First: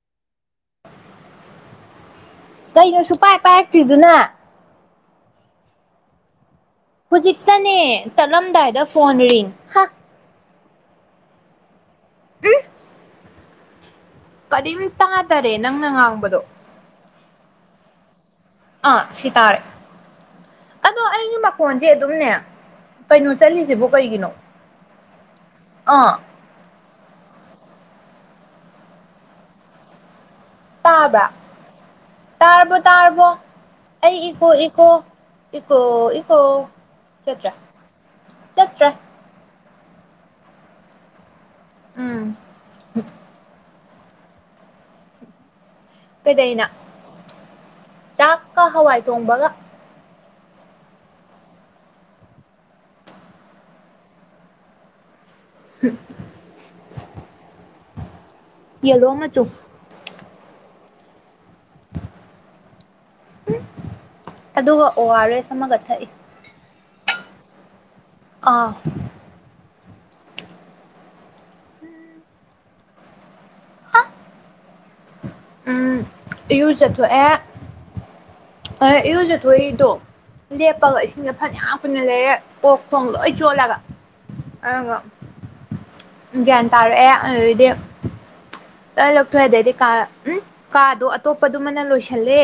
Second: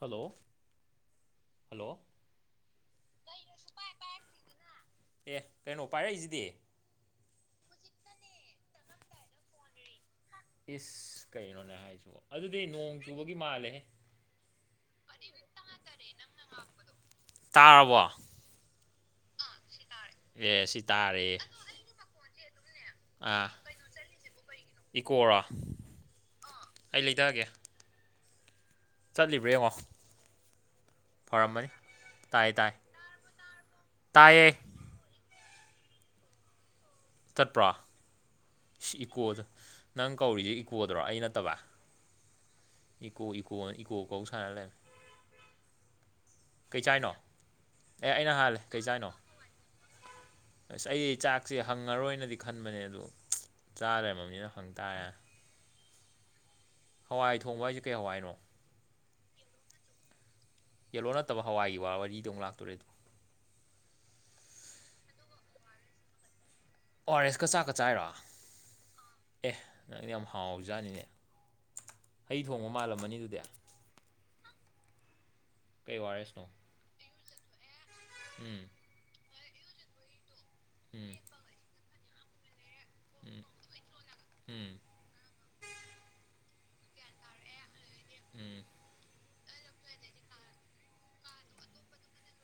hello [inaudible] hello ꯀꯩꯅꯣ ꯁꯨ ꯄꯥꯏ ꯄꯥꯏꯔꯛꯇ꯭ꯔꯤꯗꯨꯅ ꯑꯦ ꯀꯩꯅꯣ ꯄꯥꯏꯔꯛꯏꯖꯤꯗꯤ ꯍꯨꯖꯤꯛꯇꯅꯦ ꯇꯠꯂꯝꯗꯥꯏꯗ ꯐꯣꯟꯔꯤꯡ ꯍꯥ ꯏꯁ ꯀꯩꯅꯣꯅꯦ ꯍꯥꯏꯁꯤꯕ ꯑꯗꯨꯗꯤ ꯅꯣꯡ ꯆꯨꯕꯒꯤ ꯃꯥꯜꯂꯦꯍꯦ ꯀꯔꯤꯝ ꯇꯥꯗꯔꯦ ꯅꯪꯅ ꯉꯥꯡꯕꯗꯣ ꯇꯥꯔꯕꯣ ꯑꯥ ꯁꯤ ꯇꯥꯔꯦ ꯑꯦ ꯁꯤ ꯑꯗꯣ ꯇꯥꯔꯦ ꯑꯩꯒꯤ ꯃꯈꯣꯟꯁꯦ ꯑꯗꯨꯝꯅꯦ ꯀꯩꯅꯣ ꯑꯥ ꯆꯠꯂꯤꯁꯤꯕ ꯀꯩꯒꯤꯅꯣ ꯏꯀꯣꯔꯣ ꯑꯥ ꯑꯩ ꯂꯩꯗꯥꯒꯦ ꯆꯠꯂꯤꯕ꯭ꯔ [unintelligible] ꯇꯥꯕ꯭ꯔꯥ ꯇꯥꯏ ꯇꯥꯏ ꯇꯥꯔꯕꯣ ꯇꯥꯔꯕꯣ ꯑꯩ ꯏꯀꯣ ꯇꯥꯏꯌꯦ ꯏꯀꯣ ꯏꯀꯣ ꯏꯀꯣ ꯆꯠꯇ꯭ꯔꯥ ꯆꯠꯄ꯭ꯔꯣ ꯆꯠꯇ꯭ꯔꯥ ꯏꯀꯣꯗ ꯅꯪ ꯀꯧꯔꯤꯁꯦ ꯏꯀꯣꯗꯔꯣ ꯑꯩ ꯅꯠꯇꯕ ꯎꯝ ꯏꯀꯣ ꯏꯀꯣ ꯏꯀꯣ ꯀꯧ ꯁꯅꯂꯦ ꯀꯩꯗꯩꯅ ꯀꯩꯆꯥꯏꯅꯣ ꯑꯦ ꯑꯩꯅ ꯍꯥꯂꯦ ꯆꯥꯛꯀ ꯍꯋꯥꯏ ꯀꯩꯆꯥꯏꯅꯣ ꯊꯣꯡꯕꯒ ꯑꯁ ꯑꯩ ꯆꯥꯛꯁꯦ ꯐꯪꯉꯔꯣꯏꯅꯗꯤ ꯈꯟꯕꯅꯦ ꯑꯗꯨ ꯆꯥꯂꯩꯃꯅꯤꯅ ꯍꯪ ꯇꯥꯔꯦ [inaudible] ꯍꯋꯥꯏ ꯊꯣꯡꯕ ꯍꯥꯏꯁꯦ ꯀꯩ ꯍꯋꯥꯏꯅꯣ ꯌꯦꯂꯣ ꯑꯃꯆꯨ ꯌꯦꯜꯂꯣ ꯅꯠꯇꯕ ꯍꯋꯥꯏꯒꯤ ꯋꯥ ꯋꯥꯔꯤꯗꯣ ꯑꯃꯨꯛ ꯂꯥꯛꯇꯣꯔꯦꯗꯣ ꯑꯗꯨꯒ ꯑꯣ ꯑꯥꯔ ꯑꯦꯁ ꯑꯃꯒ ꯊꯛꯏ ꯑꯣ ꯑꯣꯔ ꯁꯀ ꯆꯥꯛꯀ ꯆꯥꯏꯔꯣ ꯑꯥ ꯑꯦ ꯅꯪ ꯌꯥꯝ ꯍꯥꯎꯕꯖꯥꯠꯅꯤꯅꯦ ꯍꯩ ꯊꯣꯡꯕ ꯃꯥꯜꯂꯝꯃꯅꯤ ꯑꯗꯨꯗꯤ ꯀꯩ ꯎꯝ ꯑꯣ ꯑꯥꯔ ꯑꯦꯁꯅꯣ ꯏꯌꯨꯖ ꯆꯠꯊꯣꯛꯑꯦ ꯎꯝ ꯑ ꯏꯔꯨꯖꯊꯣꯏꯗꯣ ꯂꯦꯞꯄꯒ ꯎꯝ ꯏꯁꯤꯡꯁꯦ ꯐꯅꯌꯥꯝ ꯀꯨꯟꯅ ꯂꯩꯔꯦ ꯑꯣꯛ ꯈꯣꯡ ꯂꯣꯏ ꯎꯝ ꯆꯣꯜꯂꯒ ꯎꯝ ꯑꯗꯨꯒ ꯒ꯭ꯌꯥꯟ ꯇꯥꯔꯛꯑꯦ ꯑꯗꯨꯗꯩꯗꯤ ꯎꯝ ꯑ ꯂꯧꯊꯣꯏꯑꯥꯗꯗꯤ ꯀꯥ ꯎꯝ ꯀꯥꯗꯣ ꯑꯇꯣꯞꯄꯗꯨꯃꯅ ꯂꯣꯏꯁꯜꯂꯦ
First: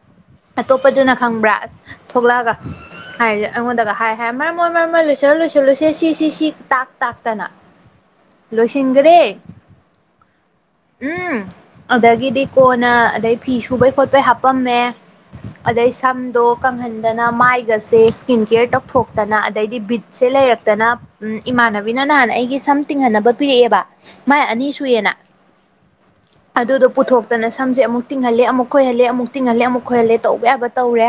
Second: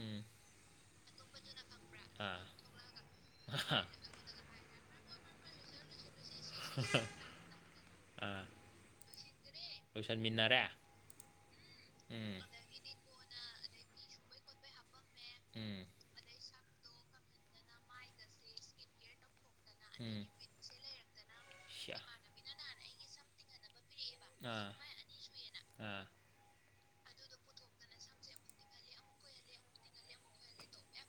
ꯎꯝ ꯑꯇꯣꯞꯄꯗꯨꯅ ꯈꯪꯕ꯭ꯔꯥ ꯑꯁ ꯑꯥ ꯊꯣꯛꯂꯛꯑꯒ ꯍꯥꯏꯁꯦ ꯑꯍꯥ ꯑꯩꯉꯣꯟꯗꯒ ꯍꯥꯏ ꯍꯦ ꯃꯔ ꯃꯣꯏ ꯃꯔ ꯃꯣꯏ ꯂꯣꯏꯁꯤꯜꯂ ꯂꯣꯏꯁꯤꯜꯂꯨꯁꯦ ꯁꯤꯁꯤ ꯁꯤ ꯇꯥꯛ ꯇꯥꯛꯇꯅ ꯑꯥ ꯂꯣꯏ ꯁꯤꯒꯔꯦ ꯂꯣꯏꯁꯟꯃꯤꯟꯅꯔꯦ ꯎꯝ ꯎꯝ ꯑꯗꯒꯤꯗꯤ ꯀꯣꯟꯅ ꯑꯗꯩ ꯐꯤ ꯁꯨꯕꯩ ꯈꯣꯠꯄꯩ ꯍꯥꯄꯝꯃꯦ ꯎꯝ ꯑꯗꯩ ꯁꯝꯗꯣ ꯀꯪꯍꯟꯗꯅ ꯃꯥꯏꯒꯁꯦ ꯏꯁꯀꯤꯟ ꯀꯦꯌꯔ ꯇꯧꯊꯣꯛꯇꯅ ꯑꯗꯩꯗꯤ ꯕꯤꯠꯁꯦ ꯎꯝ ꯂꯩꯔꯛꯇꯅ ꯁꯤꯌꯥ ꯏꯃꯥꯟꯅꯕꯤꯅ ꯅꯍꯥꯟ ꯑꯩꯒꯤ ꯁꯝ ꯇꯤꯡꯍꯟꯅꯕ ꯄꯤꯔꯛꯑꯦꯕ ꯃꯥꯏ ꯑꯥ ꯑꯅꯤ ꯁꯨꯏꯌꯦꯅ [unintelligible] ꯑꯥ ꯑꯗꯨꯗꯣ ꯄꯨꯊꯣꯛꯇꯅ ꯁꯝꯁꯦ ꯑꯃꯨꯛ ꯇꯤꯡꯍꯜꯂꯦ ꯑꯃꯨꯛ ꯈꯣꯏꯍꯜꯂꯦ ꯑꯃꯨꯛ ꯇꯤꯡꯍꯜꯂꯦ ꯑꯃꯨꯛ ꯈꯣꯏꯍꯜꯂꯦ ꯇꯧꯕ ꯌꯥꯕ ꯇꯧꯔꯦ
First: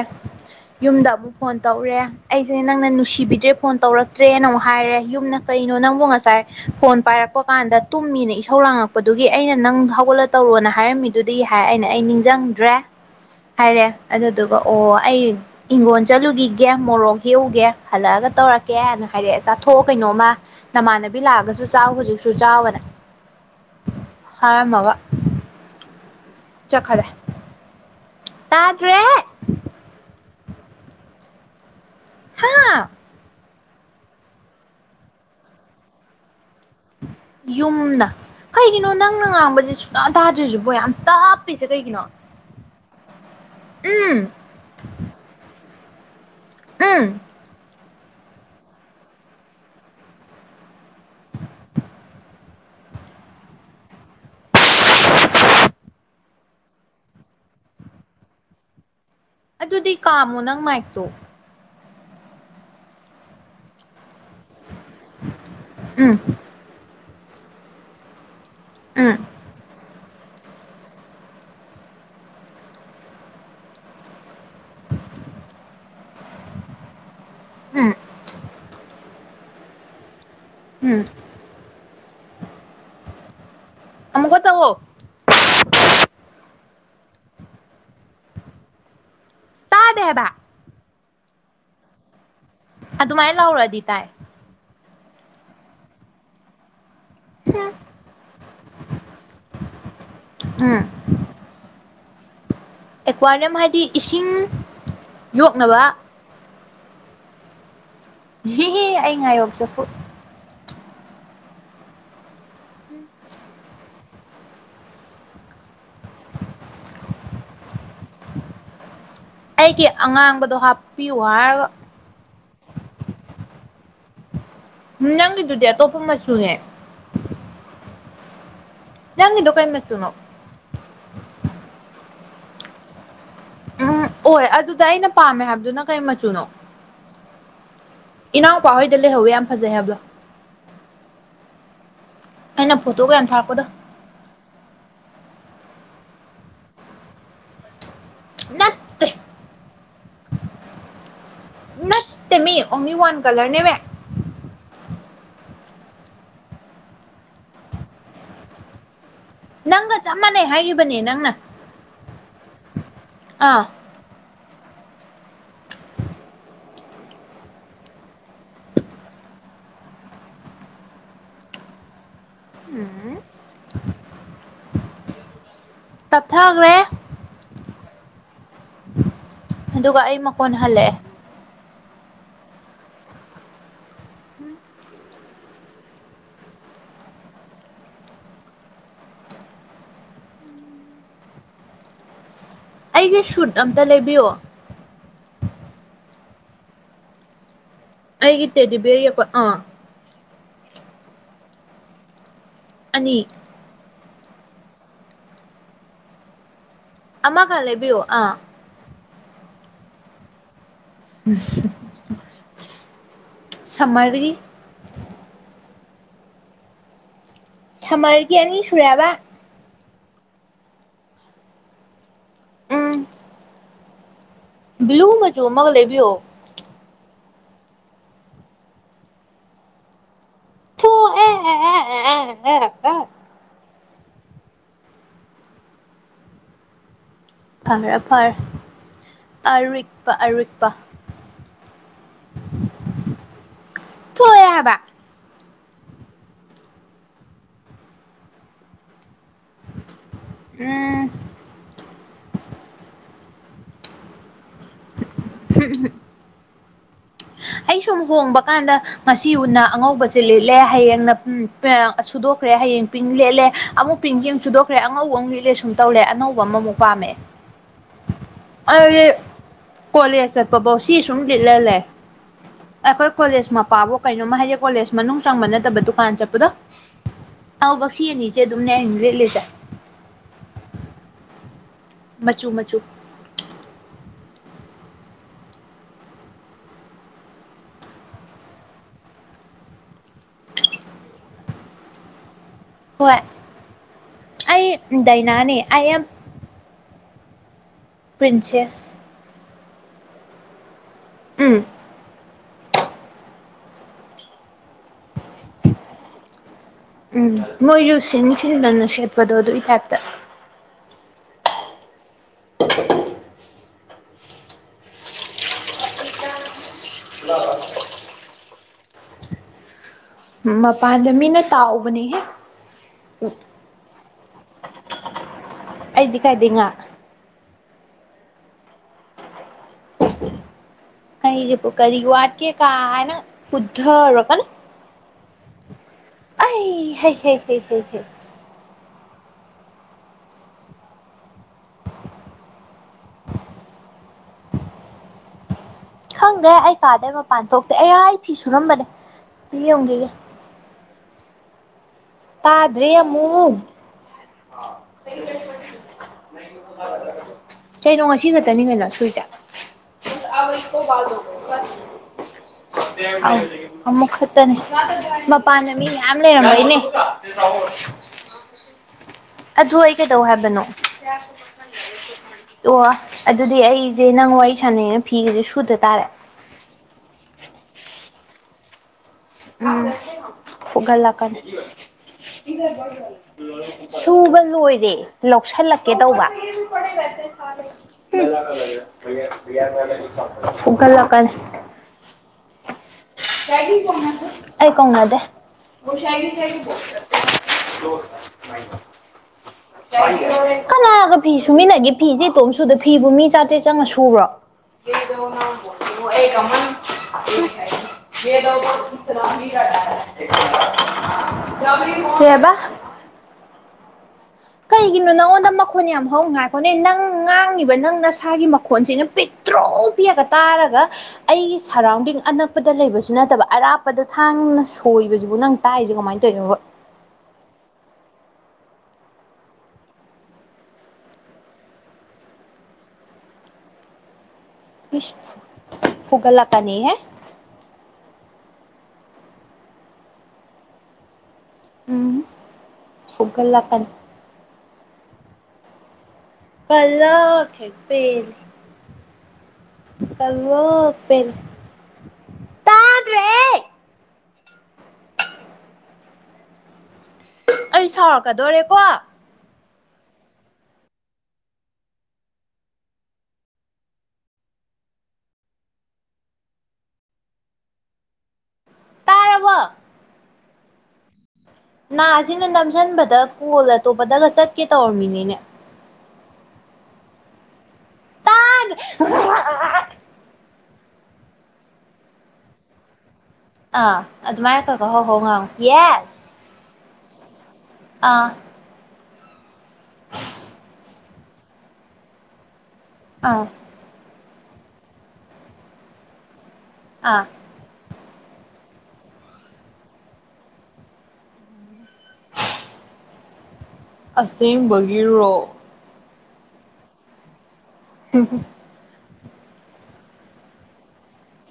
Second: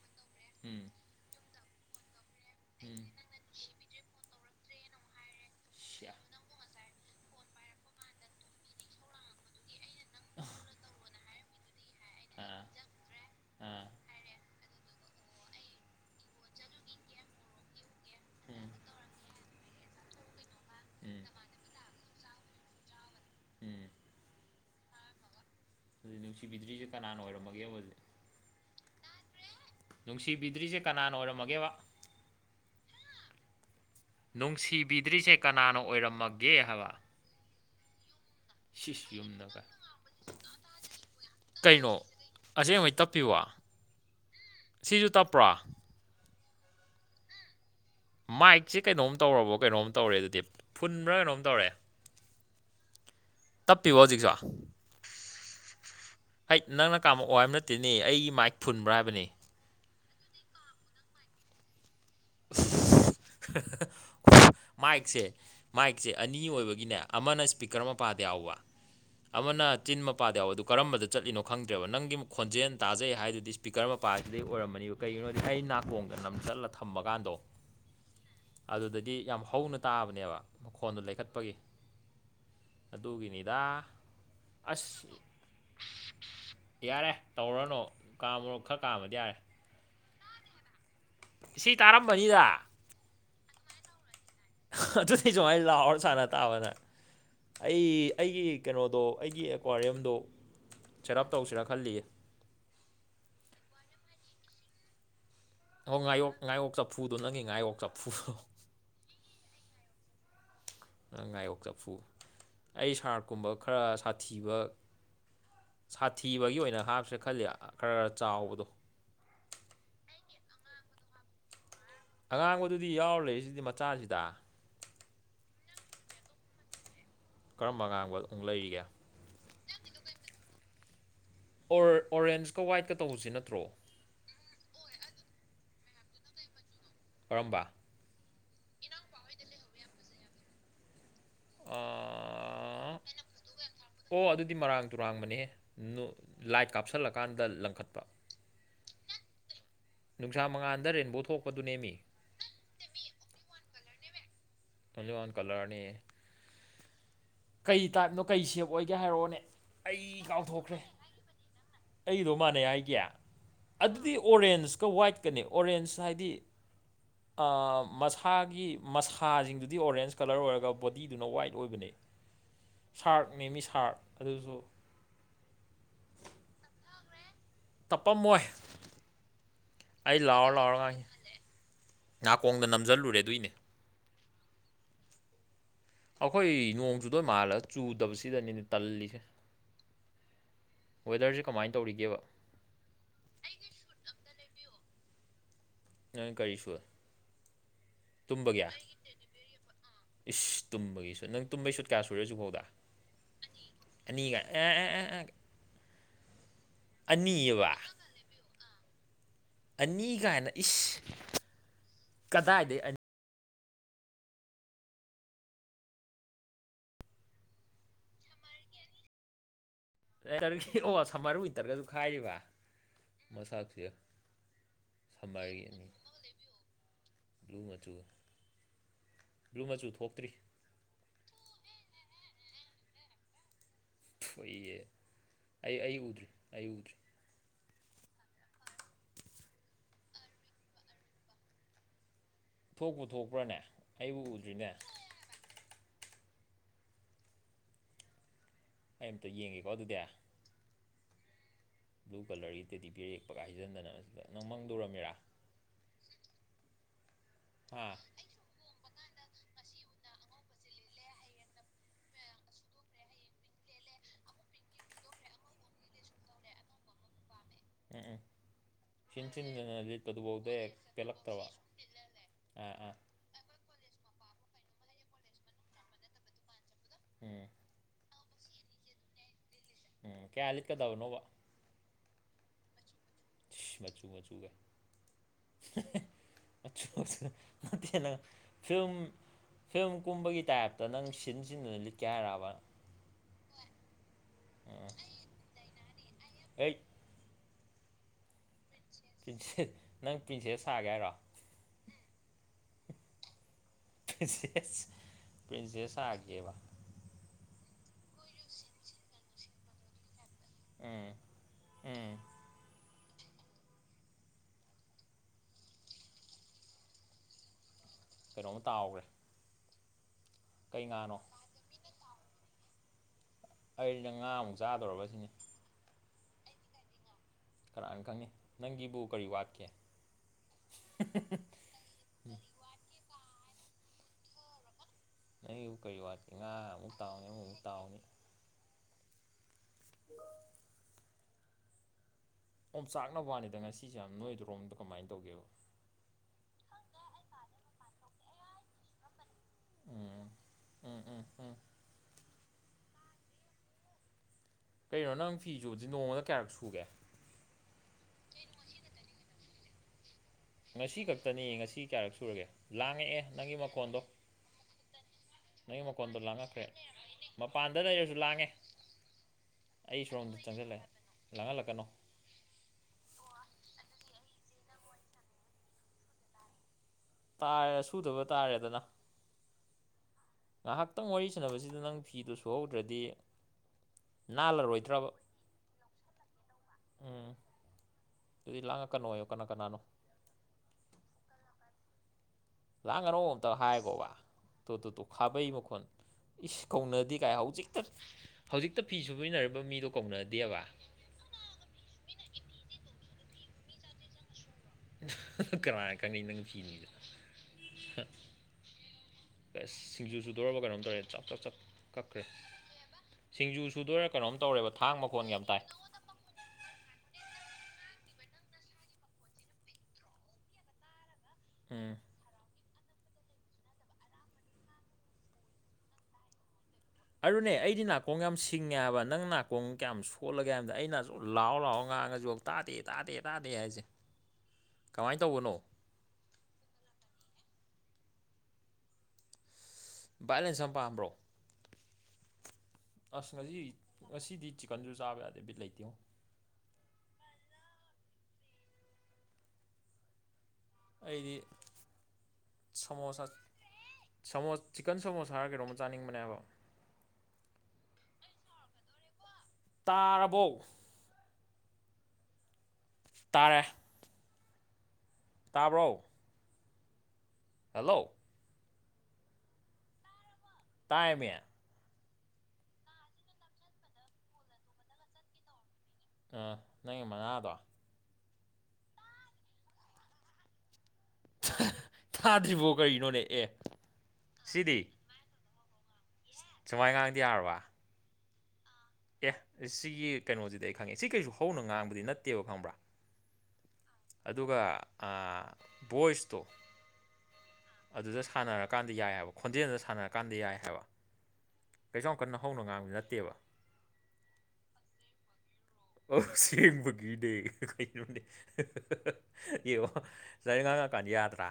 ꯎꯝ ꯌꯨꯝꯗ ꯑꯃꯨꯛ ꯐꯣꯟ ꯇꯧꯔꯦ ꯑꯩꯁꯦ ꯅꯪꯅ ꯎꯝ ꯅꯨꯡꯁꯤꯕꯤꯗ꯭ꯔꯦ ꯐꯣꯟ ꯇꯧꯔꯛꯇ꯭ꯔꯦꯅ ꯑꯃꯨꯛ ꯍꯥꯏꯔꯦ ꯌꯨꯝꯗ ꯀꯩꯅꯣ ꯅꯪꯕꯨ ꯁꯤꯌꯥ ꯉꯁꯥꯏ ꯐꯣꯟ ꯄꯥꯏꯔꯛꯄ ꯀꯥꯟꯗ ꯇꯨꯝꯃꯤꯅ ꯏꯁꯧ ꯂꯥꯡꯉꯛꯄꯗꯨꯒꯤ ꯑꯩꯅ ꯅꯪ ꯀꯣꯜꯂ ꯑꯥ ꯇꯧꯔꯛꯑꯣꯅ ꯍꯥꯏꯔꯝꯃꯤꯗꯨꯗꯤ ꯍꯥꯏ ꯑꯩꯅ ꯑꯩ ꯅꯤꯡꯁꯤꯡꯗ꯭ꯔꯦ ꯍꯥꯏꯔꯦ ꯑꯥ ꯑꯗꯨꯗꯨꯒ ꯑꯣ ꯑꯩ ꯍꯤꯡꯒꯣꯟꯜ ꯆꯠꯂꯨꯈꯤꯒꯦ ꯃꯣꯔꯣꯛ ꯍꯦꯛꯎꯒꯦ ꯍꯜꯂꯛꯑꯒ ꯎꯝ ꯇꯧꯔꯛꯀꯦꯅ ꯍꯥꯏꯔꯛꯑꯦ ꯆꯥꯊꯣꯛꯑ ꯀꯩꯅꯣꯝꯃ ꯅꯃꯥꯟꯅꯕꯤ ꯎꯝ ꯂꯥꯛꯑꯒꯁꯨ ꯆꯥꯎ ꯍꯧꯖꯤꯛꯁꯨ ꯆꯥꯎꯕꯅ ꯎꯝ ꯍꯥꯏꯔꯃꯒꯥ ꯑꯗꯨ ꯅꯨꯡꯁꯤꯕꯤꯗ꯭ꯔꯤꯁꯦ ꯀꯅꯥꯅ ꯑꯣꯏꯔꯝꯃꯒꯦꯕꯖꯤꯛ ꯇꯥꯗ꯭ꯔꯦ ꯅꯨꯡꯁꯤꯕꯤꯗ꯭ꯔꯤꯁꯦ ꯀꯅꯥꯅ ꯑꯣꯏꯔꯝꯃꯒꯦꯕ ꯍꯥꯥ ꯅꯨꯡꯁꯤꯕꯤꯗ꯭ꯔꯤꯁꯦ ꯀꯅꯥꯅ ꯑꯣꯏꯔꯝꯃꯒꯦ ꯍꯥꯏꯕ ꯌꯨꯝꯅ ꯀꯩꯒꯤꯅꯣ ꯁꯤꯁ ꯅꯪꯅ ꯌꯨꯝꯗꯒ ꯉꯥꯡꯕꯁꯦ ꯁꯨꯇꯥ ꯇꯥꯗ꯭ꯔꯤꯁꯤꯕꯣ ꯌꯥꯝ ꯇꯥꯞꯄꯤꯁꯦ ꯀꯩꯅꯣ ꯀꯩꯒꯤꯅꯣ ꯑꯁꯦꯡꯕꯩ ꯇꯞꯄꯤꯕꯣ ꯎꯝ ꯁꯤꯁꯨ ꯇꯞꯄ꯭ꯔꯣ ꯎꯝ ꯃꯥꯏꯛꯁꯦ ꯀꯩꯅꯣꯝ ꯇꯧꯔꯕꯣ ꯀꯩꯅꯣꯝ ꯇꯧꯔꯦ ꯑꯗꯨꯗꯤ ꯐꯨꯟꯕ꯭ꯔꯥ ꯀꯩꯅꯣꯝ ꯇꯧꯔꯦ ꯇꯞꯄꯤꯕꯣ ꯍꯧꯖꯤꯛꯁꯨ ꯍ ꯅꯪꯅ ꯀꯥꯝꯃꯛꯛꯑꯣ ꯍꯥꯏꯕ ꯅꯠꯇꯦꯅꯦ ꯑꯩꯒꯤ ꯃꯥꯏꯛ ꯐꯨꯟꯕ꯭ꯔꯥ ꯍꯥꯏꯕꯅꯤ ꯑꯗꯨꯗꯤ ꯀꯥꯃꯣ ꯅꯪ ꯃꯥꯏꯛꯇꯣ ꯃꯥꯏꯛꯁꯦ ꯃꯥꯏꯛꯁꯦ ꯎꯝ ꯑꯅꯤ ꯑꯣꯏꯕꯒꯤꯅꯦ ꯑꯃꯅ ꯏꯁꯄꯤꯀꯔ ꯑꯃ ꯄꯥꯗꯦ ꯌꯥꯎꯕ ꯎꯝ ꯑꯃꯅ ꯆꯤꯟ ꯃꯄꯥꯗ ꯌꯥꯎꯕ ꯑꯗꯨ ꯀꯔꯝꯕꯗ ꯆꯠꯂꯤꯅꯣ ꯈꯪꯗ꯭ꯔꯦꯕ ꯅꯪꯒꯤ ꯈꯣꯟꯖꯦꯜ ꯇꯥꯖꯩ ꯍꯥꯏꯗꯨꯗꯤ ꯏꯁꯄꯤꯀꯔ ꯃꯄꯥꯁꯤꯗꯩ ꯑꯣꯏꯔꯃꯅꯦꯕ ꯀꯩꯒꯤꯅꯣꯗꯤ ꯑꯩ ꯅꯥꯄꯣꯡꯗ ꯅꯝ ꯆꯠꯂ ꯊ ꯊꯝꯃꯀꯥꯟꯗꯣ ꯎꯝ ꯑꯗꯨꯗꯗꯤ ꯌꯥꯝ ꯍꯧꯅ ꯇꯥꯕꯅꯦꯕ ꯃꯈꯣꯟꯗ ꯎꯝ ꯂꯩꯈꯠꯄꯒꯤ ꯑꯗꯨꯒꯤꯅꯤꯗ ꯑꯃꯨꯛꯀ ꯇꯧꯑꯣ ꯑꯁꯤ ꯌꯥꯔꯦ ꯇꯧꯔꯅꯨ ꯀꯥꯃꯣ ꯈꯔ ꯀꯥꯝꯃꯗꯤ ꯌꯥꯔꯦ ꯕ ꯏ ꯇꯥꯔꯝꯕꯅꯤꯗ ꯑꯗꯨꯃꯥꯏꯅ ꯂꯧꯥꯎꯔꯛꯗꯤ ꯇꯥꯏ ꯑꯗꯨꯗꯤ ꯁꯨꯃꯥꯏꯅ ꯂꯥꯛꯑꯣ ꯁꯥꯟꯅ ꯇꯥꯕꯅ ꯑꯩ ꯑꯩꯒꯤ ꯀꯩꯅꯣꯗꯣ ꯑꯩꯒꯤ ꯑꯦꯀ꯭ꯋꯥꯔꯤꯌꯝꯗꯣ ꯎꯝ ꯇꯞ ꯇꯧꯁꯤꯔꯥ ꯈꯜꯂꯤꯌꯦ ꯑꯦꯀ꯭ꯋꯥꯔꯤꯌꯝ ꯍꯥꯏꯗꯤ ꯏꯁꯤꯡ ꯌꯣꯛꯅꯕ ꯑꯣ ꯉꯥꯌꯣꯛ ꯉꯥꯌꯣꯛ ꯆꯐꯨꯗꯣ ꯅꯪꯒꯤ ꯉꯥꯌꯣꯛ ꯆꯐꯨꯗꯣ ꯍ ꯍ ꯑꯩ ꯉꯥꯏ ꯌꯣꯛꯁ ꯐ ꯅꯪ ꯉꯥꯏꯌꯣꯛ ꯆꯐꯨ ꯑꯩ ꯁꯥꯔꯠꯀꯨꯝꯕ ꯈꯔ ꯁꯥꯊꯤꯕ ꯁꯥꯊꯤꯕꯒꯤ ꯑꯣꯏꯅ ꯍꯥꯞꯁꯦ ꯈꯜꯂꯤ ꯈꯔ ꯈꯔ ꯆꯥꯎꯕꯗꯣ ꯑꯩꯒꯤ ꯑꯉꯥꯡꯕꯗꯣ ꯍꯥꯞꯄꯤꯌꯨ ꯍꯥꯏꯒ ꯑꯉꯥꯡꯕꯗꯨꯗꯤ ꯌꯥꯎꯔ ꯂꯩꯁꯤꯗꯤ ꯃꯆꯥꯁꯤꯗ ꯅꯪꯒꯤꯗꯨꯗꯤ ꯑꯇꯣꯞꯄ ꯃꯆꯨꯍꯦ ꯀꯔꯝꯕ ꯉꯥꯡꯕꯗ ꯑꯃꯨꯛ ꯂꯩꯔꯤꯒꯦ ꯅꯪ ꯏꯗꯣ ꯀꯥꯏꯝ ꯃ ꯆꯨꯅꯣ ꯑꯣꯔꯦꯟꯁꯀ ꯋꯥꯏꯠꯀ ꯇꯧꯁꯤ ꯅꯠꯇ꯭ꯔꯣ ꯍꯣꯏ ꯑꯗꯨꯗ ꯑꯩꯅ ꯄꯥꯝꯃꯦ ꯍꯥꯏꯕꯗꯨꯅ ꯀꯩ ꯃꯆꯨꯅꯣ ꯑꯣꯏꯔꯝꯕ ꯏꯅꯥꯎꯄꯥꯍꯣꯏꯗ ꯂꯩꯍꯧꯋꯦ ꯌꯥꯝ ꯐꯖꯩ ꯍꯥꯏꯕꯗꯣ ꯑ ꯑꯩꯅ ꯐꯣꯇꯣꯒ ꯌꯥꯝ ꯊꯔꯛꯄꯗꯣ ꯑꯣ ꯑꯗꯨꯗꯤ ꯃꯔꯥꯡ ꯇꯨꯔꯥꯡꯕꯅꯦ ꯂꯥꯏꯠ ꯀꯥꯞꯁꯤꯜꯂꯀꯥꯟꯗ ꯂꯪꯈꯠꯄ ꯅꯠꯇ꯭ꯔꯦ ꯅꯨꯡꯁꯥ ꯃꯉꯥꯜꯗ ꯔꯦꯟꯕꯣ ꯊꯣꯛꯄꯗꯨ ꯅꯦꯝꯃꯤ ꯇꯃꯤ ꯑꯣꯡꯂꯤ ꯋꯥꯟ ꯀꯂꯔꯅꯦꯕ ꯇꯂꯤ ꯋꯥꯟ ꯀꯂꯔꯅꯦ ꯀꯩ ꯇꯥꯏꯞꯅꯣ ꯀꯩ ꯁꯦꯞ ꯑꯣꯏꯒꯦ ꯍꯥꯏꯔꯛꯑꯣꯅꯦ ꯅꯪꯒ ꯆꯞ ꯑꯩ ꯃꯥꯟꯅꯩ ꯀꯥꯎꯊꯣꯛꯈ꯭ꯔꯦ ꯍꯥꯏꯈꯤꯕꯅꯦ ꯅꯪꯅ ꯑꯩꯗꯣ ꯃꯥꯥꯟꯅꯦꯩ ꯍꯥꯏꯒꯦ ꯑꯥ ꯑꯗꯨꯗꯤ ꯑꯣꯔꯦꯟꯖꯀ ꯋꯥꯏꯠꯀꯅꯦ ꯑꯣꯔꯦꯟꯖ ꯍꯥꯏꯗꯤ ꯃꯁꯥꯒꯤ ꯃꯁꯥ ꯍꯥꯥꯁꯤꯡꯗꯨꯗꯤ ꯑꯣꯔꯦꯟꯁ ꯀꯂꯔ ꯑꯣꯏꯔꯒ ꯕꯣꯗꯤꯗꯨꯅ ꯋꯥꯏꯠ ꯑꯣꯏꯕꯅꯦ ꯁꯥꯔ ꯃꯦꯝꯃꯤ ꯁꯥꯔ ꯑꯗꯨꯁꯨ ꯇꯞꯊꯈ꯭ꯔꯦ ꯇꯞꯄꯝꯃꯣꯏ ꯑꯗꯨꯒ ꯑꯩ ꯃꯈꯣꯟ ꯍꯜꯂꯛꯑꯦ ꯉꯥꯀꯣꯡꯗ ꯅꯝꯁꯤꯜꯂꯨꯔꯦ ꯑꯗꯨꯣꯏꯏꯅꯦ ꯎꯝ ꯑꯩꯈꯣꯏ ꯅꯣꯡ ꯆꯨꯗꯣꯏ ꯃꯥꯜꯂ ꯆꯨꯗꯕꯁꯤꯗꯅꯤꯅꯦ ꯇꯜꯂꯤꯁꯦ ꯋꯦꯗꯔꯁꯦ ꯀꯃꯥꯏꯅ ꯇꯧꯔꯤꯒꯦꯕ ꯑꯩꯒꯤ ꯁꯨꯠ ꯑꯝꯇ ꯂꯩꯕꯤꯌꯣ ꯅꯪ ꯀꯔꯤꯁꯨ ꯑꯩꯒꯤ ꯇꯨꯝꯕꯒꯦ ꯇꯦꯗꯤꯕꯤꯌꯔ ꯌꯦꯛꯄ ꯑꯥ ꯏꯁ ꯇꯨꯝꯕꯒꯤꯁꯨ ꯅꯪ ꯇꯨꯝꯕꯩꯁꯨꯨ ꯀꯌꯥ ꯁꯨꯔꯁꯨ ꯐꯥꯎꯗ ꯑꯅꯤ ꯅꯤꯒ ꯑꯦ ꯑꯦ ꯑꯦ ꯑꯦ ꯑ ꯀ ꯑꯅꯤꯑꯕ ꯂꯩꯕꯤꯌꯣ ꯑꯥ ꯑꯅꯤ ꯀꯥꯏꯅ ꯏꯁ ꯎꯝ ꯀꯗꯥ ꯍꯥꯏꯗ ꯁꯝꯃꯔꯒꯤ ꯁꯝꯃꯔꯒꯤ ꯑꯅꯤ ꯁꯔꯕ ꯑꯣ ꯁꯝꯃꯔ ꯃꯤꯇꯔꯒꯁꯨ ꯈꯥꯏꯔꯤꯕ ꯎꯝ ꯃꯁꯥꯛꯁꯦ ꯕ꯭ꯂꯨ ꯃꯆꯨ ꯑꯃꯒ ꯊꯝꯕꯥꯔꯤꯅꯤ ꯂꯩꯕꯤꯌꯣ ꯕ꯭ꯂꯨ ꯃꯆꯨ ꯕ꯭ꯂꯨ ꯃꯆꯨ ꯊꯣꯛꯇ꯭ꯔꯤ ꯑ ꯍꯦ ꯔꯇ ꯑꯩꯈꯣꯏ ꯑꯩ ꯑꯩ ꯎꯗ꯭ꯔꯤ ꯑꯩ ꯎꯗ꯭ꯔꯤ ꯐꯔ ꯐꯥꯔ ꯑꯔ ꯏꯛꯄ ꯑꯔ ꯏꯛꯄ ꯊꯣꯛꯄꯨ ꯊꯣꯛꯄ꯭ꯔꯅꯦ ꯑꯩꯕꯨ ꯊꯣꯛꯑꯦ ꯎꯗ꯭ꯔꯤꯅꯦ ꯍꯥꯏꯕ ꯑꯩ ꯑꯃꯝꯇ ꯌꯦꯡꯒꯦꯀꯣ ꯑꯗꯨꯗꯤ ꯎꯝ ꯕ꯭ꯂꯨ ꯀꯂꯔꯒꯤꯗꯗꯤ ꯄꯕꯤꯔꯛꯄꯒ ꯍꯥꯏꯖꯟꯗꯅ ꯁꯤꯗ ꯅꯪ ꯃꯪꯗꯔꯝꯃꯤꯔꯥ [unintelligible] ꯑꯩ ꯍꯥ ꯁꯨꯝ ꯍꯣꯡꯕ ꯀꯥꯟꯗ ꯉꯁꯤ ꯎꯅ ꯑꯉꯧꯕꯁꯤꯦ ꯂꯤꯠꯂꯦ ꯍꯌꯦꯡꯅ ꯁꯨꯗꯣꯛꯈ꯭ꯔꯦ ꯍꯌꯦꯡ ꯄꯤꯡ ꯂꯤꯦꯠꯂꯦ ꯑꯃꯨꯛ ꯄꯤꯡ ꯌꯦꯡ ꯁꯨꯗꯣꯛꯈ꯭ꯔꯦ ꯑꯉꯧꯕ ꯑꯃꯨ ꯂꯤꯛꯂꯦ ꯁꯨꯝ ꯇꯧꯔꯦꯅꯧꯕ ꯑꯃꯃꯨꯛ ꯄꯥꯝꯃꯦ ꯎꯝ ꯑꯗꯨꯗꯤ ꯎꯝ ꯁꯤꯤꯟ ꯁꯤꯤꯟꯗꯅ ꯀꯣꯂꯦꯖ ꯂꯤꯠꯄꯗꯨꯐꯥꯎꯗ ꯍꯦꯛ ꯆꯠꯄꯐꯧ ꯁꯤ ꯁꯨꯝ ꯄꯦꯜꯂꯛꯇ꯭ꯔꯕ ꯂꯤꯠꯂ ꯂꯩ ꯑꯩꯈꯣꯏ ꯀꯣꯂꯦꯖ ꯃꯄꯥꯕꯨ ꯀꯩꯅꯣꯝꯃ ꯍꯥꯏꯗꯤ ꯀꯣꯂꯦꯖ ꯃꯅꯨꯡ ꯆꯪꯕ ꯅꯠꯇꯕ ꯗꯨꯀꯥꯟ ꯆꯠꯄꯗꯣ ꯎꯝ ꯑꯥꯎ ꯕꯛꯁꯤ ꯑꯅꯤꯁꯦ ꯑꯗꯨꯝꯅꯦ ꯑ ꯂꯤꯠꯂꯤꯁꯦ ꯎꯝ ꯀꯌꯥ ꯂꯤꯠꯀꯗꯕꯅꯣꯕ ꯃꯆꯨ ꯃꯆꯨ ꯃꯆꯨ ꯃꯆꯨꯒ ꯑꯔꯁ ꯑꯗꯤꯂ ꯐꯤ ꯐꯤꯂꯝ ꯀꯨꯝꯕꯒꯤ ꯇꯥꯏꯞꯇ ꯅꯪ ꯁꯤꯟꯁꯤꯡꯗꯨꯅ ꯂꯤꯠꯀꯦ ꯍꯥꯏꯔꯛꯑꯕ ꯍꯣꯏ ꯑꯩ ꯗꯅꯥꯅꯦ ꯑ ꯌꯥꯝ ꯑꯩ ꯄ꯭ꯔꯤꯟꯁꯦꯁ ꯄꯦꯠ ꯅꯪ ꯄꯤꯟꯆꯦꯠ ꯁꯥꯒꯦ ꯍꯥꯏꯔꯣ ꯎꯝ ꯄ꯭ꯔꯤꯟꯁꯦꯁ ꯄ꯭ꯔꯤꯟꯁꯦꯁ ꯁꯥꯒꯦꯕ ꯎꯝ ꯃꯣꯏꯁꯨꯨ ꯁꯤꯅꯤ ꯁꯤꯖꯤꯟꯅꯅ ꯁꯦꯠꯄꯗꯣ ꯑꯗꯨꯒꯤ ꯇꯥꯏꯞꯇ ꯎꯝ ꯎꯝ [unintelligible] ꯀꯩꯅꯣꯝꯃ ꯇꯥꯎꯍꯈ꯭ꯔꯦ ꯃꯄꯥꯟꯗ ꯃꯤꯅ ꯇꯥꯛꯕꯅꯦꯍꯦ ꯑꯩꯩꯅ ꯉꯥꯃꯨꯛ ꯆꯥꯗꯣꯔꯕ ꯁꯤꯅꯤ ꯑꯩꯗꯤ ꯀꯥꯏꯗꯤꯉ ꯈꯔꯅ ꯈꯪꯉ ꯅꯪꯒꯤꯕꯨ ꯀꯔꯤ ꯋꯥꯠꯀꯦ ꯑꯩꯒꯤ ꯄꯨ ꯀꯔꯤꯒꯤ ꯋꯥꯠꯀꯦ ꯀꯥꯏꯅ ꯐꯗꯔꯣꯀ ꯅꯪꯕꯨ ꯀꯔꯤ ꯋꯥꯠꯇ ꯉꯥ ꯑꯩ ꯑꯃꯨꯛ ꯍꯩ ꯇꯥꯎꯅꯤ ꯍꯩ ꯑꯃꯨꯛ ꯍꯩ ꯑꯃꯨꯛ ꯍꯩ ꯇꯥꯎꯅꯤ ꯍꯩ ꯑ ꯑꯣꯝ ꯆꯥꯛꯅꯕ ꯋꯥꯅꯤꯗ ꯉꯁꯤꯁꯦ ꯌꯥꯝ ꯅꯣꯏꯗ꯭ꯔꯣꯝꯗꯣ ꯀꯃꯥꯏꯅ ꯇꯧꯒꯦꯕ ꯈꯪꯗꯦ ꯑꯩ ꯀꯥꯗꯦ ꯃꯄꯥꯟ ꯊꯣꯛꯇꯦ ꯑꯩꯌꯥ ꯐꯤ ꯁꯨꯔꯝꯕꯅꯦ ꯐ ꯌꯦꯡꯈꯤꯒꯦ ꯎꯝ ꯎꯝ ꯎꯝ ꯎꯝ ꯇꯥꯗ꯭ꯔꯦꯃꯨ ꯀꯩꯅꯣ ꯅꯪ ꯐꯤ ꯆꯨꯕꯗꯤ ꯅꯣꯡꯃꯗ ꯀꯌꯥꯔꯛ ꯁꯨꯒꯦ ꯆꯩꯩꯅꯣ ꯉꯁꯤ ꯈꯛꯇꯅꯤ ꯉꯩꯅ ꯁꯨꯏꯁꯦ ꯉꯁꯤ ꯑꯕꯃꯨ ꯈꯛꯇꯅꯤ ꯉꯁꯤ ꯀꯌꯥꯔꯛ ꯁꯨꯔꯒꯦ ꯅꯦ ꯂꯥꯡꯉꯛꯑꯦ ꯅꯪꯒꯤ ꯃꯈꯣꯟꯗꯣ ꯃꯄꯥꯟꯅ ꯅꯪꯒꯤ ꯃꯤ ꯃꯌꯥꯝ ꯃꯈꯣꯟꯗꯣ ꯂꯥꯡꯉꯛꯈ꯭ꯔꯦ ꯂꯩꯔꯝꯕꯣꯏꯅꯦ ꯃꯄꯥꯟꯗ ꯂꯩꯔꯁꯨ ꯂꯥꯡꯉꯦ ꯑꯗꯨ ꯑꯩ ꯀꯩꯗꯧ ꯁꯣꯔꯣꯝꯗ ꯍꯥꯏꯕꯅꯣ ꯆꯪꯁꯤꯜꯂꯛꯑꯦ ꯂꯥꯡꯍꯜꯂꯛꯀꯅꯣ ꯑꯣ ꯑꯗꯨꯗꯤ ꯑꯩꯁꯦ ꯅꯪ ꯋꯥꯔꯤ ꯁꯥꯟꯅꯅ ꯐꯤꯒꯁꯦ ꯁꯨꯗ ꯇꯥꯔꯦ ꯇꯥꯔ ꯁꯨꯗꯕ ꯇꯥꯔꯦꯗꯅ ꯎꯝ ꯉꯥꯏꯍꯥꯛꯇꯪ ꯋꯥꯔꯤ ꯨꯒꯜꯂꯥꯛꯀꯅꯤ ꯁꯥꯟꯅꯕꯁꯤꯗ ꯅꯪ ꯐꯤꯗꯣ ꯁꯨꯍꯧꯗ꯭ꯔꯗꯤ ꯁꯨꯕ ꯂꯣꯏꯔꯦ ꯅꯥꯜꯂꯔꯣꯏꯗ꯭ꯔꯕ ꯂꯧꯁꯤꯜꯂꯛꯀꯦ ꯇꯧꯕ ꯎꯝ ꯑꯗꯨꯗꯤ ꯂꯥꯡꯉꯛꯀꯅꯣꯌꯣ ꯀꯅꯥ ꯀꯅꯥꯅꯣ ꯐꯨꯒꯜ ꯂꯀꯥꯟ ꯂꯥꯡ ꯑꯅꯧꯕ ꯑꯝꯇ ꯍꯥꯏꯀꯣꯕ ꯑꯩ ꯇꯣ ꯇꯣ ꯇꯣ ꯀꯧꯅꯗꯦ ꯈꯥꯕꯩ ꯃꯈꯣꯟ ꯏꯁ ꯀꯧꯅꯗꯤ ꯀꯥꯏ ꯍꯧꯖꯤꯛꯇ ꯍꯧꯖꯤꯛꯇ ꯐꯤ ꯁꯨꯕꯅ ꯀꯅꯥꯒ ꯐꯤ ꯁꯨꯃꯤꯟꯅꯒꯦ ꯐꯤꯁꯦ ꯏꯇꯣꯝ ꯁꯨꯗ ꯐꯤꯕꯨ ꯃꯤ ꯆꯥꯇ꯭ꯔꯦ ꯆꯪꯉ ꯁꯨꯕ꯭ꯔꯣ ꯀꯅꯥꯅ ꯗꯣ ꯈꯪꯅꯤ ꯑꯩ ꯅꯪ ꯀꯃꯟ ꯐꯤꯅꯤꯗꯣ ꯑꯁ ꯁꯤꯡꯖꯨ ꯁꯨꯗꯣꯔꯕ ꯀꯩꯅꯣꯝ ꯇꯧꯔꯦ ꯆꯞ ꯆꯞ ꯆꯞ ꯀꯛꯈ꯭ꯔꯦ ꯕ [unintelligible] [inaudible] ꯁꯤꯡꯖꯨ ꯁꯨꯗꯣꯏꯔ ꯀꯩꯅꯣꯝ ꯇꯧꯔꯦ ꯀꯩꯒꯤꯅꯣ ꯅꯉꯣꯟꯗ ꯃꯈꯣꯟ ꯌꯥꯝ ꯍꯧ ꯉꯥꯏꯦ ꯍꯅꯦ ꯅꯪ ꯉꯥꯡꯉꯤꯕ ꯅꯪ ꯅꯁꯥꯒꯤ ꯃꯈꯣꯟꯁꯤꯅ ꯄꯤꯛꯇ꯭ꯔꯣ ꯄꯤꯛꯑꯒ ꯇꯥꯔꯒ ꯑꯩꯒꯤ ꯎꯝ ꯁꯔꯥꯎꯟꯗꯤꯡ ꯑꯅꯛ ꯑꯥꯞꯄꯗ ꯂꯩꯕꯁꯨ ꯅꯠꯇꯕ ꯑꯔꯥꯞꯄꯗ ꯊꯥꯡꯅ ꯁꯣꯏꯕꯁꯤꯕꯨ ꯅꯪ ꯇꯥꯏꯁꯦ ꯀꯃꯥꯏꯅ ꯇꯧꯔꯤꯅꯣꯕ ꯑꯗꯨꯅꯦ ꯑꯩꯗꯤ ꯅꯥꯀꯣꯡ ꯌꯥꯝ ꯁꯤꯡꯉꯦ ꯍꯥꯏꯕ ꯅꯪ ꯅꯥꯀꯣꯡ ꯀꯌꯥꯝ ꯁꯣꯠꯂꯒꯦ ꯍꯥꯏꯕꯗ ꯑꯩꯅꯁꯨ ꯂꯥꯛꯑꯣ ꯂꯥꯛꯑꯣ ꯉꯥꯡꯉꯁꯨ ꯇꯥꯗꯤꯦ ꯇꯥꯗꯦ ꯇꯥꯗꯦ ꯍꯥꯏꯖꯦ ꯁ ꯐꯨꯒꯂꯀꯅꯤ ꯍꯦ ꯕꯥꯏꯂꯦꯟꯁ ꯌꯥꯝ ꯄꯥꯝꯕ꯭ꯔꯣ ꯎꯝ ꯑꯁ ꯉꯁꯤ ꯐꯨꯒꯠꯂꯛꯀꯅꯤ ꯉꯁꯤꯗꯤ ꯆꯤꯛꯀꯟꯁꯨ ꯆꯥꯕ ꯌꯥꯗꯦ ꯕꯤꯠ ꯂꯩꯇꯦꯉꯣ ꯄꯂꯦ ꯄ ꯄꯜꯂ ꯑꯩꯗꯤ ꯁꯃꯣꯁꯥ ꯇꯥꯗ꯭ꯔꯦ ꯁꯃꯣꯁ ꯆꯤꯛꯀꯟ ꯁꯃꯣꯁ ꯍꯥꯏꯔ ꯀꯩꯅꯣꯝꯃ ꯆꯥꯅꯤꯡꯕꯅꯦꯕ ꯑꯩ ꯁꯥꯎꯔꯛꯀꯗꯣꯔꯦꯀꯣ ꯇꯥꯔꯕꯣ ꯇꯥꯔꯦ ꯇꯥꯕ꯭ꯔꯣ ꯍꯜꯂꯣ ꯇꯥꯔꯕ ꯇꯥꯏꯃꯤ ꯅꯥ ꯁꯤꯅ ꯅꯝꯁꯤꯟꯕꯗ ꯀꯣꯜ ꯑꯇꯣꯞꯄꯗꯒ ꯆꯠꯀꯦ ꯇꯧꯔꯃꯤꯅꯤꯅꯦ ꯑ ꯅꯪꯒꯤ ꯃꯉꯥꯗꯣ ꯇꯥꯟ ꯊꯥꯗ꯭ꯔꯤꯕꯣ ꯀꯔꯤꯅꯣꯅꯦ ꯑꯦ ꯑꯥ ꯑꯗꯨꯃꯥꯏꯅ ꯀꯀꯣ ꯍ ꯍꯣ ꯉꯥꯡ ꯌꯦꯁ ꯁꯨꯃꯥꯏꯒꯥꯡꯗꯤ ꯌꯥꯔꯕ ꯑꯥ ꯑꯦ ꯁꯤꯒꯤ ꯀꯩꯅꯣꯁꯤꯗ ꯑꯩ ꯈꯪꯉꯦ ꯁꯤ ꯀꯩꯁꯨ ꯍꯧꯅ ꯉꯥꯡꯕꯗꯤ ꯅꯠꯇꯦꯕ ꯈꯪꯕ꯭ꯔꯥ ꯑꯥ ꯑꯗꯨꯒ ꯚꯣꯏꯁꯇꯣ ꯑꯥ ꯑꯗꯨꯗ ꯁꯥꯟꯅꯔꯀꯥꯟꯗ ꯌꯥꯏ ꯍꯥꯏꯕ ꯈꯣꯟꯖꯦꯜꯗ ꯁꯥꯟꯅꯔꯀꯥꯟꯗꯤ ꯌꯥꯏ ꯍꯥꯏꯕ ꯀꯩꯁꯨ ꯌꯥꯝ ꯀꯟꯅ ꯍꯧꯅ ꯉꯥꯡꯕ ꯅꯠꯇꯦꯕ ꯑꯁꯦꯡꯕꯒꯤꯔꯣ ꯑꯥꯎ ꯁꯦꯡꯕꯒꯅꯦ ꯀꯩꯅꯣꯅꯦ ꯌꯦꯡꯉꯣ ꯆꯅꯤ ꯉ ꯉꯥꯛꯀꯥꯟꯗ ꯌꯥꯗ꯭ꯔꯥ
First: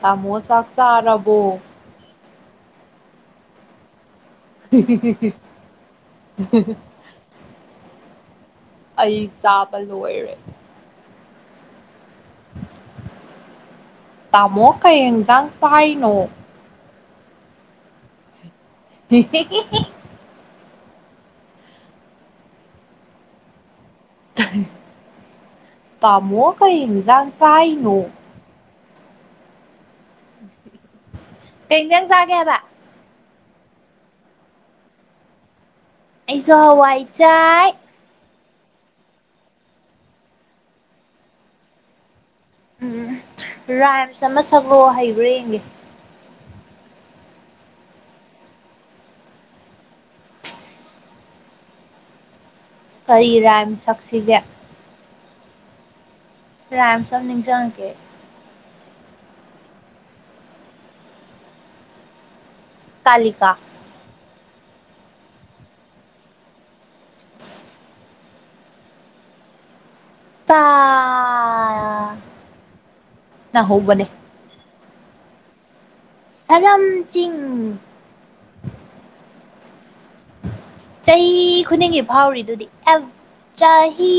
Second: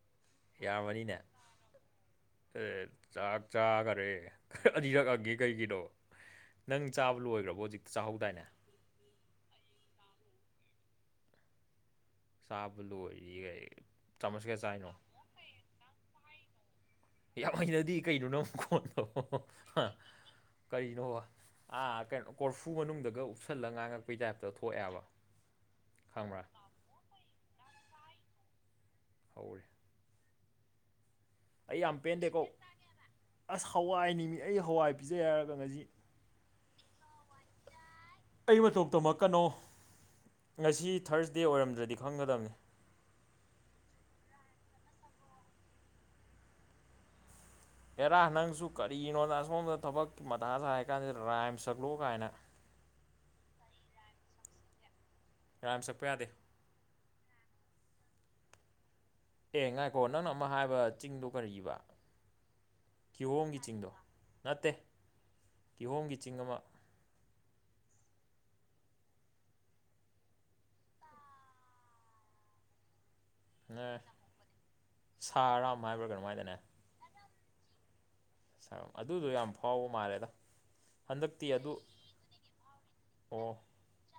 ꯇꯃꯣ ꯌꯥꯔꯝꯃꯅꯤꯅꯦ ꯆꯥꯛꯁꯔꯔꯕꯣ ꯑꯦ ꯆꯥꯛ ꯆꯥꯈꯔꯦ ꯑꯅꯤꯔꯛꯑꯒ ꯀꯩꯒꯤꯗꯣ ꯅꯪ ꯆꯥꯕ ꯂꯣꯏꯈ꯭ꯔꯕꯣ ꯍꯧꯖꯤꯛꯇ ꯆꯥꯍꯧꯗꯥꯏꯅꯦ ꯑꯩ ꯆꯥꯕ ꯂꯣꯏꯔꯦ ꯁꯥꯕ ꯂꯒ ꯇꯥꯃꯣ ꯀꯩ ꯌꯦꯟꯖꯥꯡ ꯆꯥꯏꯅꯣ ꯌꯥꯝ ꯍꯩꯅꯗꯤ ꯀꯩꯅꯣ ꯅ ꯑꯃꯨꯛ ꯀꯣꯟꯗꯣ ꯀꯔꯤꯅꯣ ꯑꯥ ꯀꯩꯅꯣ ꯀꯣꯔꯐꯨ ꯃꯅꯨꯡꯗꯒ ꯎꯞꯁꯜꯂꯒ ꯉꯥꯡꯉꯛ ꯈꯪꯕ꯭ꯔꯥ ꯇꯃꯣ ꯀꯩ ꯏꯖꯥꯟꯁꯥꯏꯅꯣ ꯍꯧꯋꯦ [unintelligible] ꯑꯩ ꯌꯥꯝ ꯆꯥꯒꯦ ꯄꯦꯟꯗꯦꯀꯣ ꯍꯥꯏꯕ ꯑꯁ ꯍꯋꯥꯏꯅꯤꯃꯤ ꯑꯩ ꯍꯋꯥꯏ ꯄꯤꯖꯩ ꯍꯥꯏꯔꯒ ꯉꯁꯤ ꯑꯩꯁꯨ ꯍꯋꯥꯏ ꯆꯥꯏ ꯑꯩ ꯃꯇꯧ ꯇꯝꯃꯛꯀꯅꯣ ꯉꯁꯤ ꯊꯥꯔꯁ ꯗꯦ ꯑꯣꯏꯔꯝꯗ꯭ꯔꯗꯤ ꯈꯪꯒꯗꯕꯅꯤ ꯎꯝ ꯔꯥꯏꯝꯁ ꯑꯃ ꯁꯛꯂꯣ ꯍꯩꯕ꯭ꯔꯥ ꯌꯦꯡꯒꯦ ꯑꯦꯔꯥ ꯅꯪꯁꯨ ꯀꯔꯤꯅꯣꯅ ꯑꯁꯣꯝꯗ ꯊꯕꯛꯀꯤ ꯃꯇꯥꯗ ꯍꯥꯏ ꯀꯥꯟꯁꯤꯗ ꯔꯥꯏꯝ ꯁꯛꯂꯣ ꯀꯥꯏꯅ ꯀꯔꯤ ꯔꯥꯏꯝ ꯁꯛꯁꯤꯒꯦ ꯀꯥꯏꯝ ꯁꯛꯄ ꯌꯥꯗꯦ ꯔꯝ ꯁꯝꯅꯤꯖꯉꯒꯦ ꯑꯦ ꯉꯥꯏꯈꯣ ꯅꯪꯅ ꯑꯃ ꯍꯥꯏꯕ ꯆꯤꯡꯗꯣ ꯀꯔꯤꯕ ꯀꯥꯂꯤꯀꯥ ꯀꯤꯍꯣꯝꯒꯤ ꯆꯤꯡꯗꯣ ꯅꯠꯇꯦ ꯀꯤꯍꯣꯝꯒꯤ ꯆꯤꯡ ꯑꯃ [inaudible] ꯇ ꯅ ꯍꯧꯕꯅꯦ ꯁꯥ ꯑꯔꯥꯝ ꯍꯥꯏꯕ꯭ꯔꯥꯒ ꯅꯨꯡꯉꯥꯏꯗꯅꯦ ꯁꯔꯝ ꯆꯤꯡ ꯁꯥ ꯑꯗꯨꯗꯣ ꯌꯥꯝ ꯐꯥꯎꯕ ꯃꯥꯜꯂꯦꯗ ꯆꯍꯤ ꯍꯟꯗꯛꯇꯤ ꯑꯗꯨ ꯈꯨꯗꯤꯡꯒꯤ ꯐꯥꯎꯔꯤꯗꯨꯗꯤ ꯑꯣ ꯆꯍꯤ